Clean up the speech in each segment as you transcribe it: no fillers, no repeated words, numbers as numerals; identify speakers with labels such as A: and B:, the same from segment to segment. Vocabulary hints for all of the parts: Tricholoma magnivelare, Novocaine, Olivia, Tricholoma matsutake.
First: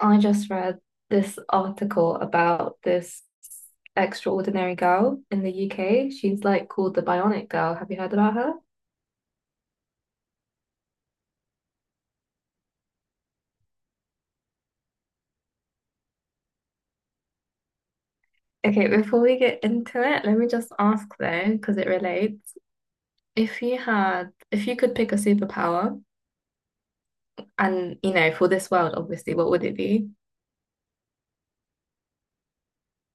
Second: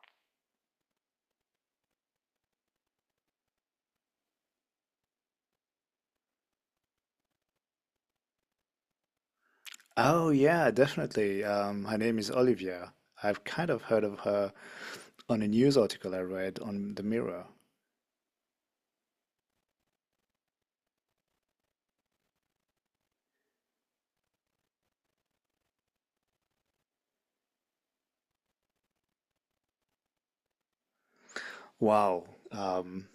A: I just read this article about this extraordinary girl in the UK. She's like called the Bionic Girl. Have you heard about her?
B: Oh yeah, definitely. Her name is Olivia. I've kind of heard of her on a news article I read on the Mirror.
A: Okay, before we get into it, let me just ask though, because it relates. If you could pick a superpower and, you know, for this world, obviously, what would it be?
B: Wow. Um,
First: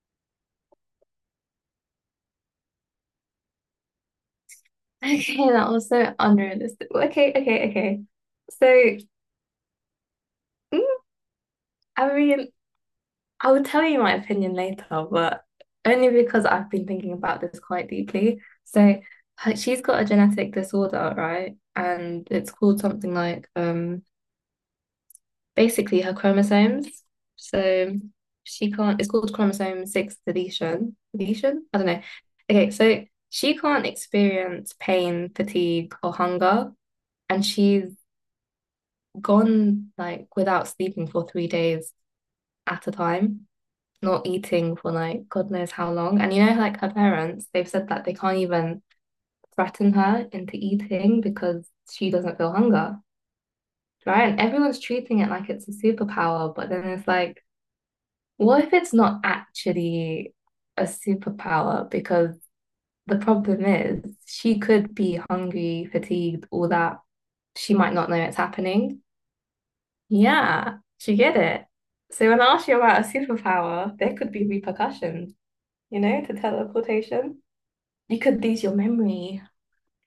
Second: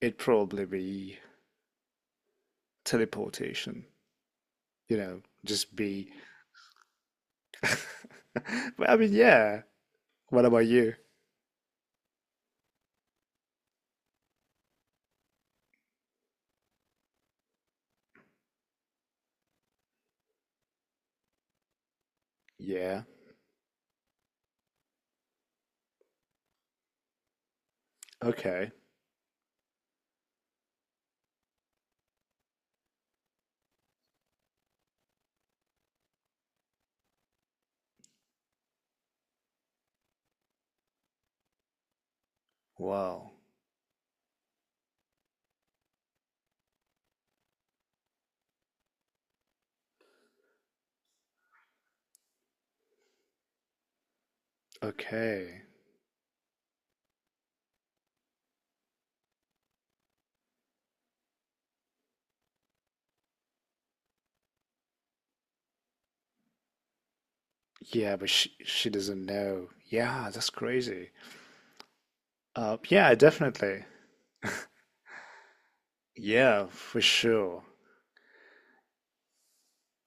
B: It'd probably be teleportation. You know,
A: Okay, that
B: just
A: was
B: be.
A: so unrealistic. Okay, okay, okay.
B: But I
A: So,
B: mean, yeah. What about you?
A: mm, I mean, I will tell you my opinion later, but only because I've been thinking about this quite deeply. So she's got a genetic disorder, right? And it's called
B: Yeah.
A: something like basically her chromosomes. So
B: Okay.
A: she can't, it's called chromosome six deletion. Deletion? I don't know. Okay, so she can't experience pain, fatigue, or hunger, and she's gone like without sleeping for 3 days at a
B: Wow.
A: time. Not eating for like God knows how long. And you know, like her parents, they've said that they can't even threaten her into eating because she doesn't feel hunger, right? And everyone's treating it like
B: Okay.
A: it's a superpower, but then it's like, what if it's not actually a superpower? Because the problem is she could be hungry, fatigued, all that. She might not know
B: Yeah, but
A: it's
B: she
A: happening.
B: doesn't know. Yeah, that's
A: Yeah,
B: crazy.
A: she get it. So when I ask you about a
B: Yeah, definitely.
A: superpower, there could be repercussions, you know, to
B: Yeah, for
A: teleportation.
B: sure.
A: You could lose your memory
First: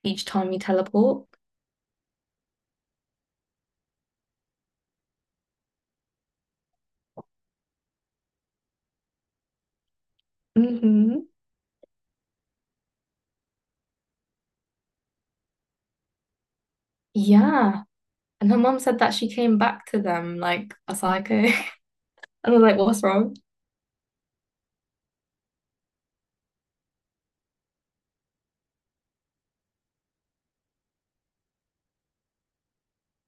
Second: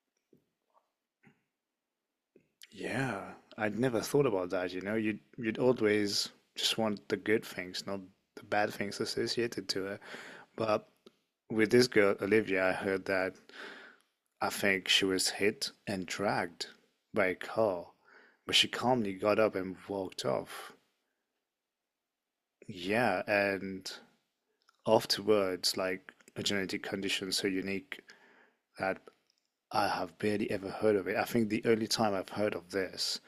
A: each time you teleport.
B: Yeah, I'd never thought about that, you know. You'd always just want the good things, not the bad things associated to it. But
A: Mm-hmm.
B: with this girl, Olivia, I heard that I think she was hit and dragged by a
A: Yeah.
B: car,
A: And
B: but
A: her
B: she
A: mum said
B: calmly
A: that she
B: got up
A: came
B: and
A: back to
B: walked
A: them
B: off.
A: like a psycho. And I was like, what's
B: Yeah,
A: wrong?
B: and afterwards, like a genetic condition so unique that I have barely ever heard of it. I think the only time I've heard of this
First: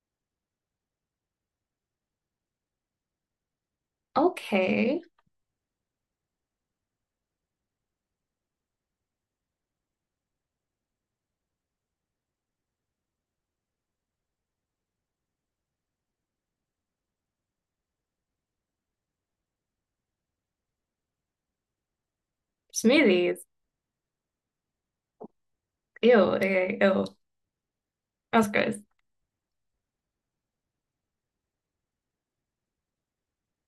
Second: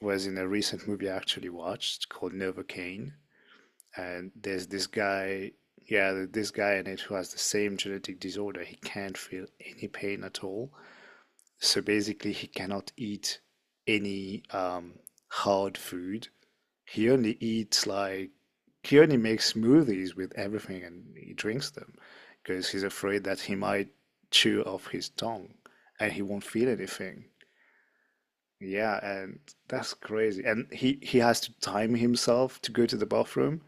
B: was in a recent movie I actually watched called Novocaine, and there's this
A: Okay.
B: guy, yeah, this guy in it who has the same genetic disorder. He can't feel any pain at all. So basically, he cannot eat any hard food. He only eats like he only makes smoothies with everything and he drinks them because he's afraid
A: Smoothies.
B: that he might chew off his tongue and
A: Ew,
B: he won't feel
A: okay, ew.
B: anything.
A: That's gross.
B: Yeah, and that's crazy. And he has to time himself to go to the bathroom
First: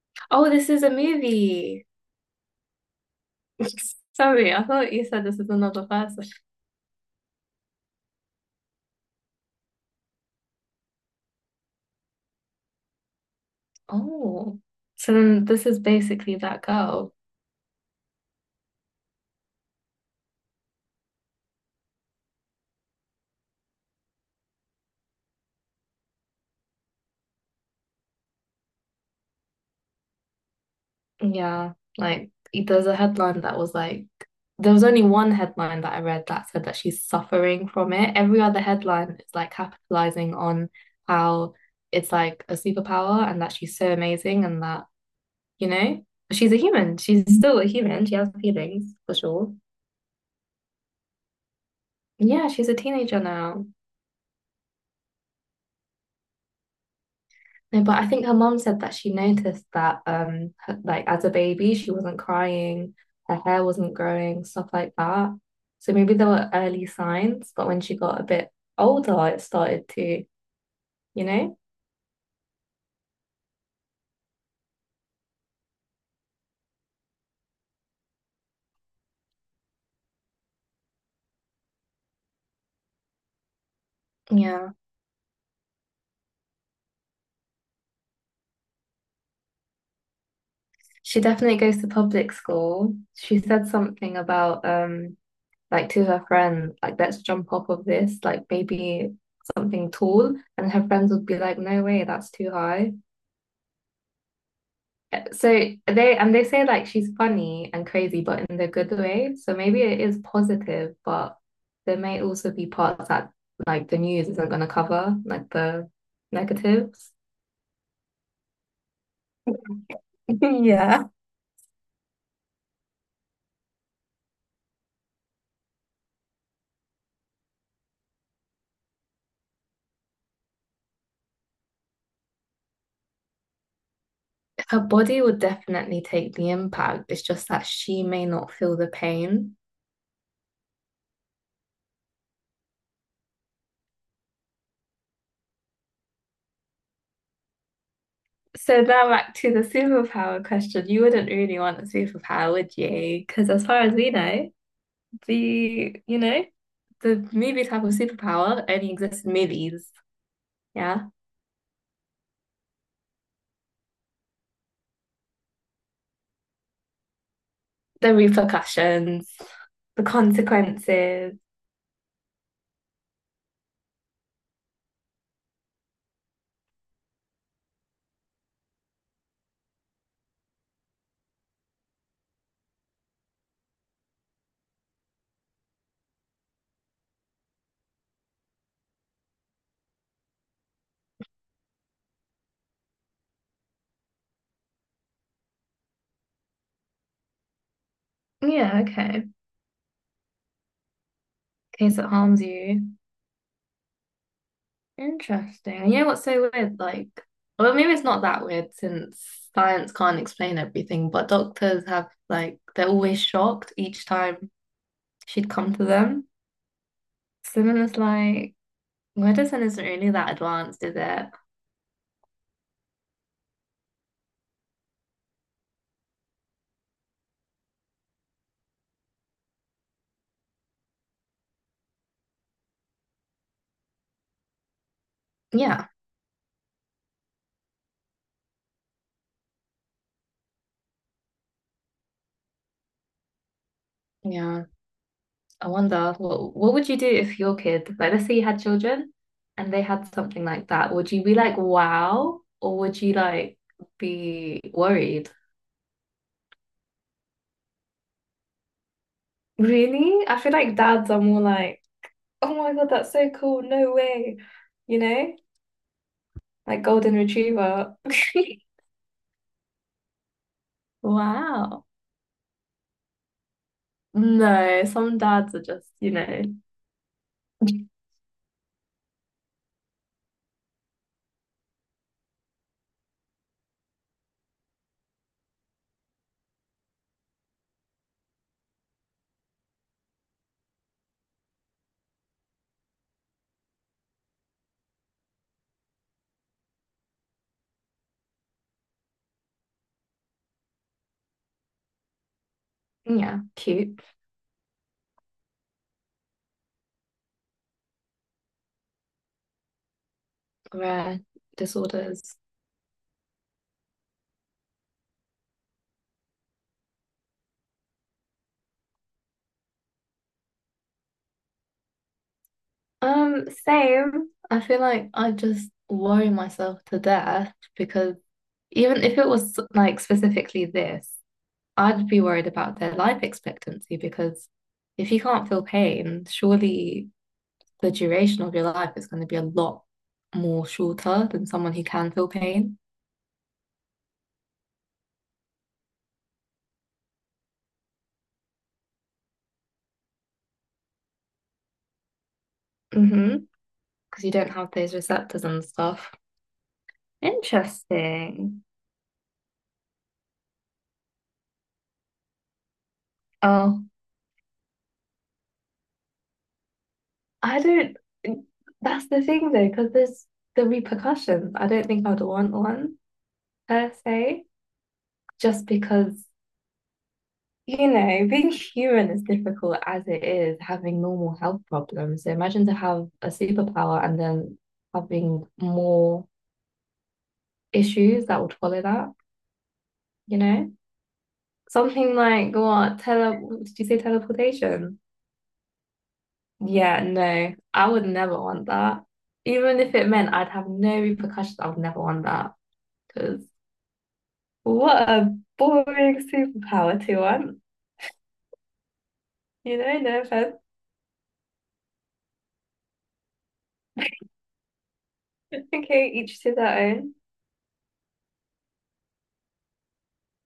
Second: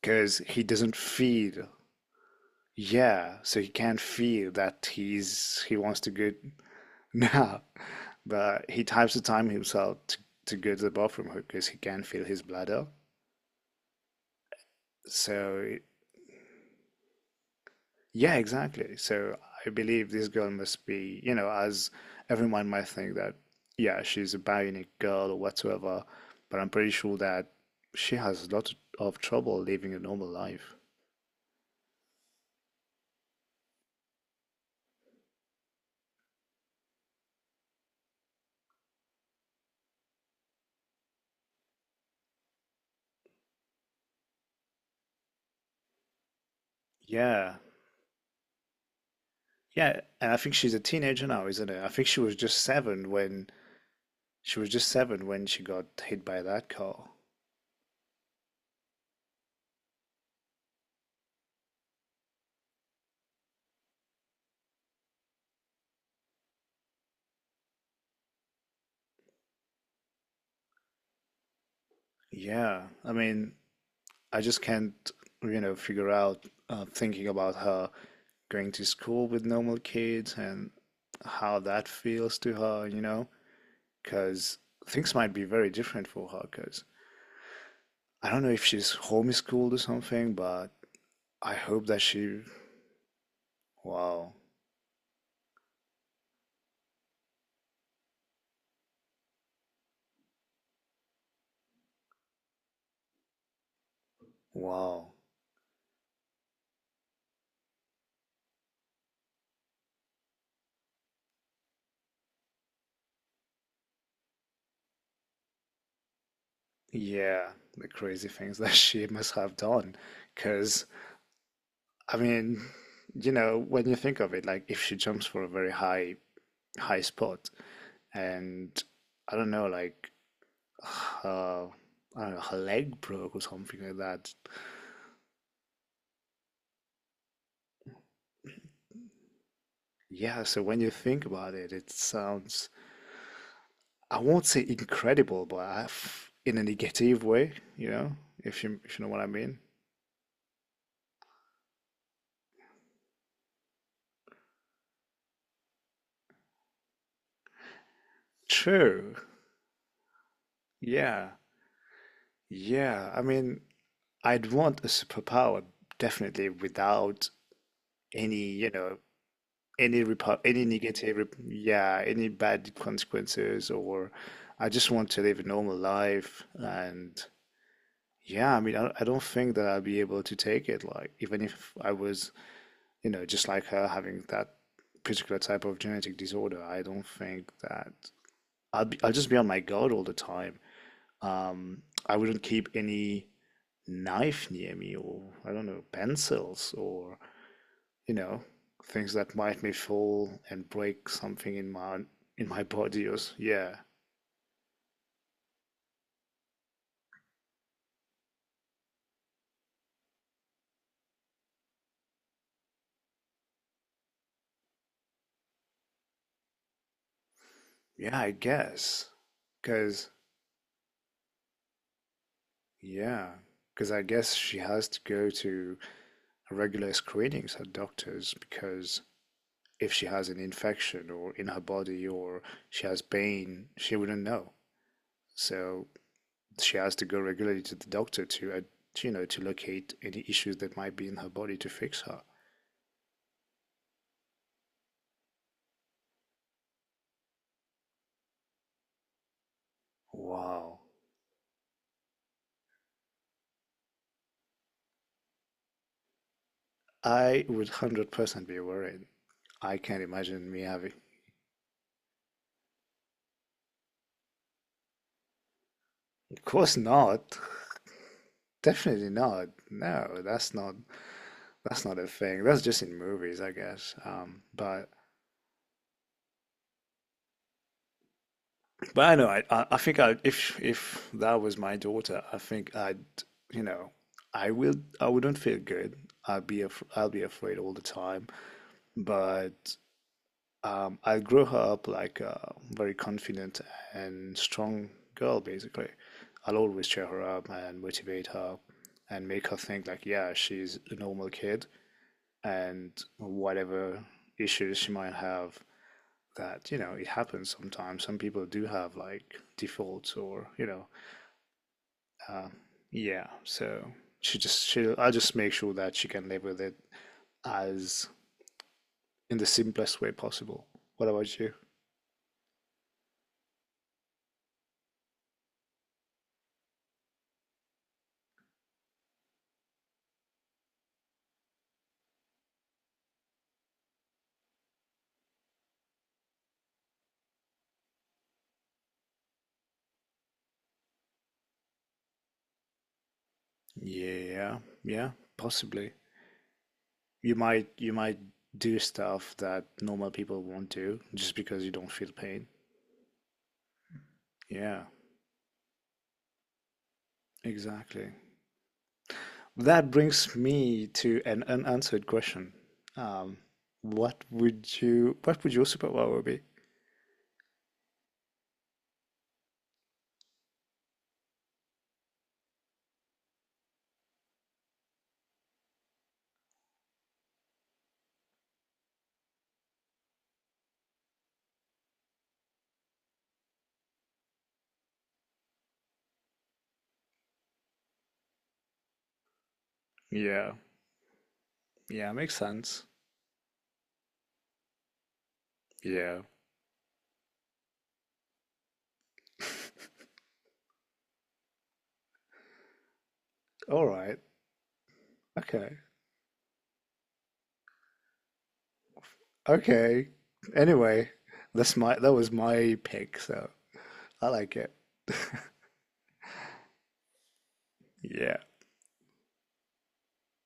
B: because
A: Oh,
B: he
A: this is a
B: doesn't feel.
A: movie.
B: Yeah, so he can't feel
A: Sorry, I
B: that
A: thought you said this is
B: he
A: another
B: wants to
A: person.
B: go now, but he types the time himself to go to the bathroom because he can't feel his bladder.
A: Oh. So then this
B: So
A: is basically that girl.
B: yeah, exactly. So I believe this girl must be, you know, as everyone might think that yeah, she's a bionic girl or whatsoever, but I'm pretty sure that she has a lot of trouble living a normal life.
A: Yeah, like there's a headline that was like there was only one headline that I read that said that she's suffering from it. Every other headline is like capitalizing on how it's like a superpower and that she's so amazing and that, you know, she's a human. She's
B: Yeah.
A: still a human. She has feelings for sure.
B: Yeah, and I think she's a teenager now, isn't it? I think she was
A: Yeah,
B: just
A: she's a
B: seven
A: teenager
B: when
A: now.
B: she was just seven when she got hit by that car.
A: No, but I think her mom said that she noticed that, like as a baby, she wasn't crying, her hair wasn't growing, stuff like that. So maybe there were early signs, but when she got a bit older, it started to, you know?
B: Yeah, I mean, I just can't, you know, figure out thinking about her going to school with normal kids and how that feels to her, you know, because
A: Yeah.
B: things might be very different for her. Because I don't know if she's homeschooled or something, but
A: She
B: I
A: definitely goes
B: hope
A: to
B: that
A: public
B: she,
A: school. She said something
B: wow,
A: about, like to her friend, like, let's jump off of this, like maybe something tall. And her friends would be like, no way, that's too high.
B: wow,
A: So they say like she's funny and crazy, but in the good way. So maybe it is positive, but there may also be parts that like the news isn't going to cover, like the negatives.
B: yeah, the crazy things that she must have done, because
A: Yeah.
B: I mean, you know, when you think of it, like if she jumps for a very high spot, and I don't know, like uh, I don't know, her leg broke or something like that.
A: Her body would definitely take the impact. It's just that she may not feel the pain.
B: Yeah, so when you think about it, it sounds I won't say incredible, but I f in a negative way, you know,
A: So
B: if you know
A: now
B: what I
A: back to
B: mean.
A: the superpower question. You wouldn't really want a superpower, would you? Because as far as we know, the you know, the movie type of superpower only
B: True.
A: exists in movies. Yeah.
B: Yeah. Yeah. I mean, I'd want a superpower definitely without
A: The
B: any, you know,
A: repercussions, the
B: any repu any negative rep-
A: consequences.
B: yeah any bad consequences or I just want to live a normal life and yeah I mean I don't think that I'll be able to take it like even if I was you know just like her having that particular type of genetic disorder I don't think that I'll just be on my guard all the time I wouldn't keep any knife near me or I don't know pencils or you know,
A: Yeah,
B: things
A: okay.
B: that might me fall and break something
A: In case it harms
B: in my
A: you.
B: body or yeah.
A: Interesting. You know what's so weird? Like, well, maybe it's not that weird since science can't explain everything, but doctors have, like, they're always shocked each time she'd come to them. So then it's
B: Yeah, I
A: like,
B: guess.
A: medicine isn't really
B: Cause
A: that advanced, is it?
B: yeah, cause I guess she has to go to regular screenings at doctors because if she has an infection or in her body or she has pain, she wouldn't know. So
A: Yeah.
B: she has to go regularly to the doctor to, you know, to locate any issues that might be in her body to fix her.
A: Yeah. I wonder what would you do if your kid, like let's say you had children and they had something like
B: Wow.
A: that, would you be like, wow, or would you like be worried?
B: I would 100% be worried. I can't
A: Really? I
B: imagine
A: feel
B: me
A: like
B: having.
A: dads are more like, oh my God, that's so cool, no way. You know?
B: Of course
A: Like golden
B: not.
A: retriever.
B: Definitely not. No,
A: Wow.
B: that's not a thing. That's just in movies, I guess.
A: No, some dads are just, you know,
B: But I know I think I if that was my daughter, I think I'd you know I will I wouldn't feel good. I'd be af I'll be afraid all the time. But I grew up like a very confident and strong girl, basically. I'll always cheer her up and motivate her and make her think like, yeah, she's a normal kid and
A: yeah, cute,
B: whatever issues she might have, that, you know, it happens sometimes. Some people do have like defaults or, you know,
A: rare disorders.
B: uh, yeah. So she just, she, I just make sure that she can live with it as in the simplest way possible. What about you?
A: Same. I feel like I just worry myself to death because even if it was like specifically this, I'd be worried about their life expectancy because if you can't feel pain, surely the duration of your life is going to be a lot more shorter than someone who can feel pain.
B: Yeah, yeah, possibly. You might do stuff that normal people won't do just because you don't feel pain.
A: Mm-hmm. Because you don't have
B: Yeah,
A: those receptors and stuff.
B: exactly.
A: Interesting.
B: That brings me to an unanswered question. Um,
A: Oh,
B: what would you what would your superpower be?
A: I don't. That's the thing though, because there's the repercussions. I don't think I'd want one per se, just because, you know, being human is difficult as it is, having normal health problems. So imagine to have a superpower and then having more issues that would follow that, you
B: Yeah,
A: know?
B: yeah,
A: Something
B: makes
A: like
B: sense.
A: what? Tele did you say teleportation?
B: Yeah.
A: Yeah, no, I would never want that. Even if it meant I'd have no repercussions, I would never want that. Because
B: All right.
A: what a
B: Okay.
A: boring superpower to want. You know,
B: Okay.
A: no offense.
B: Anyway, that was my pick, so I like it.
A: Okay, each to their own.
B: Yeah.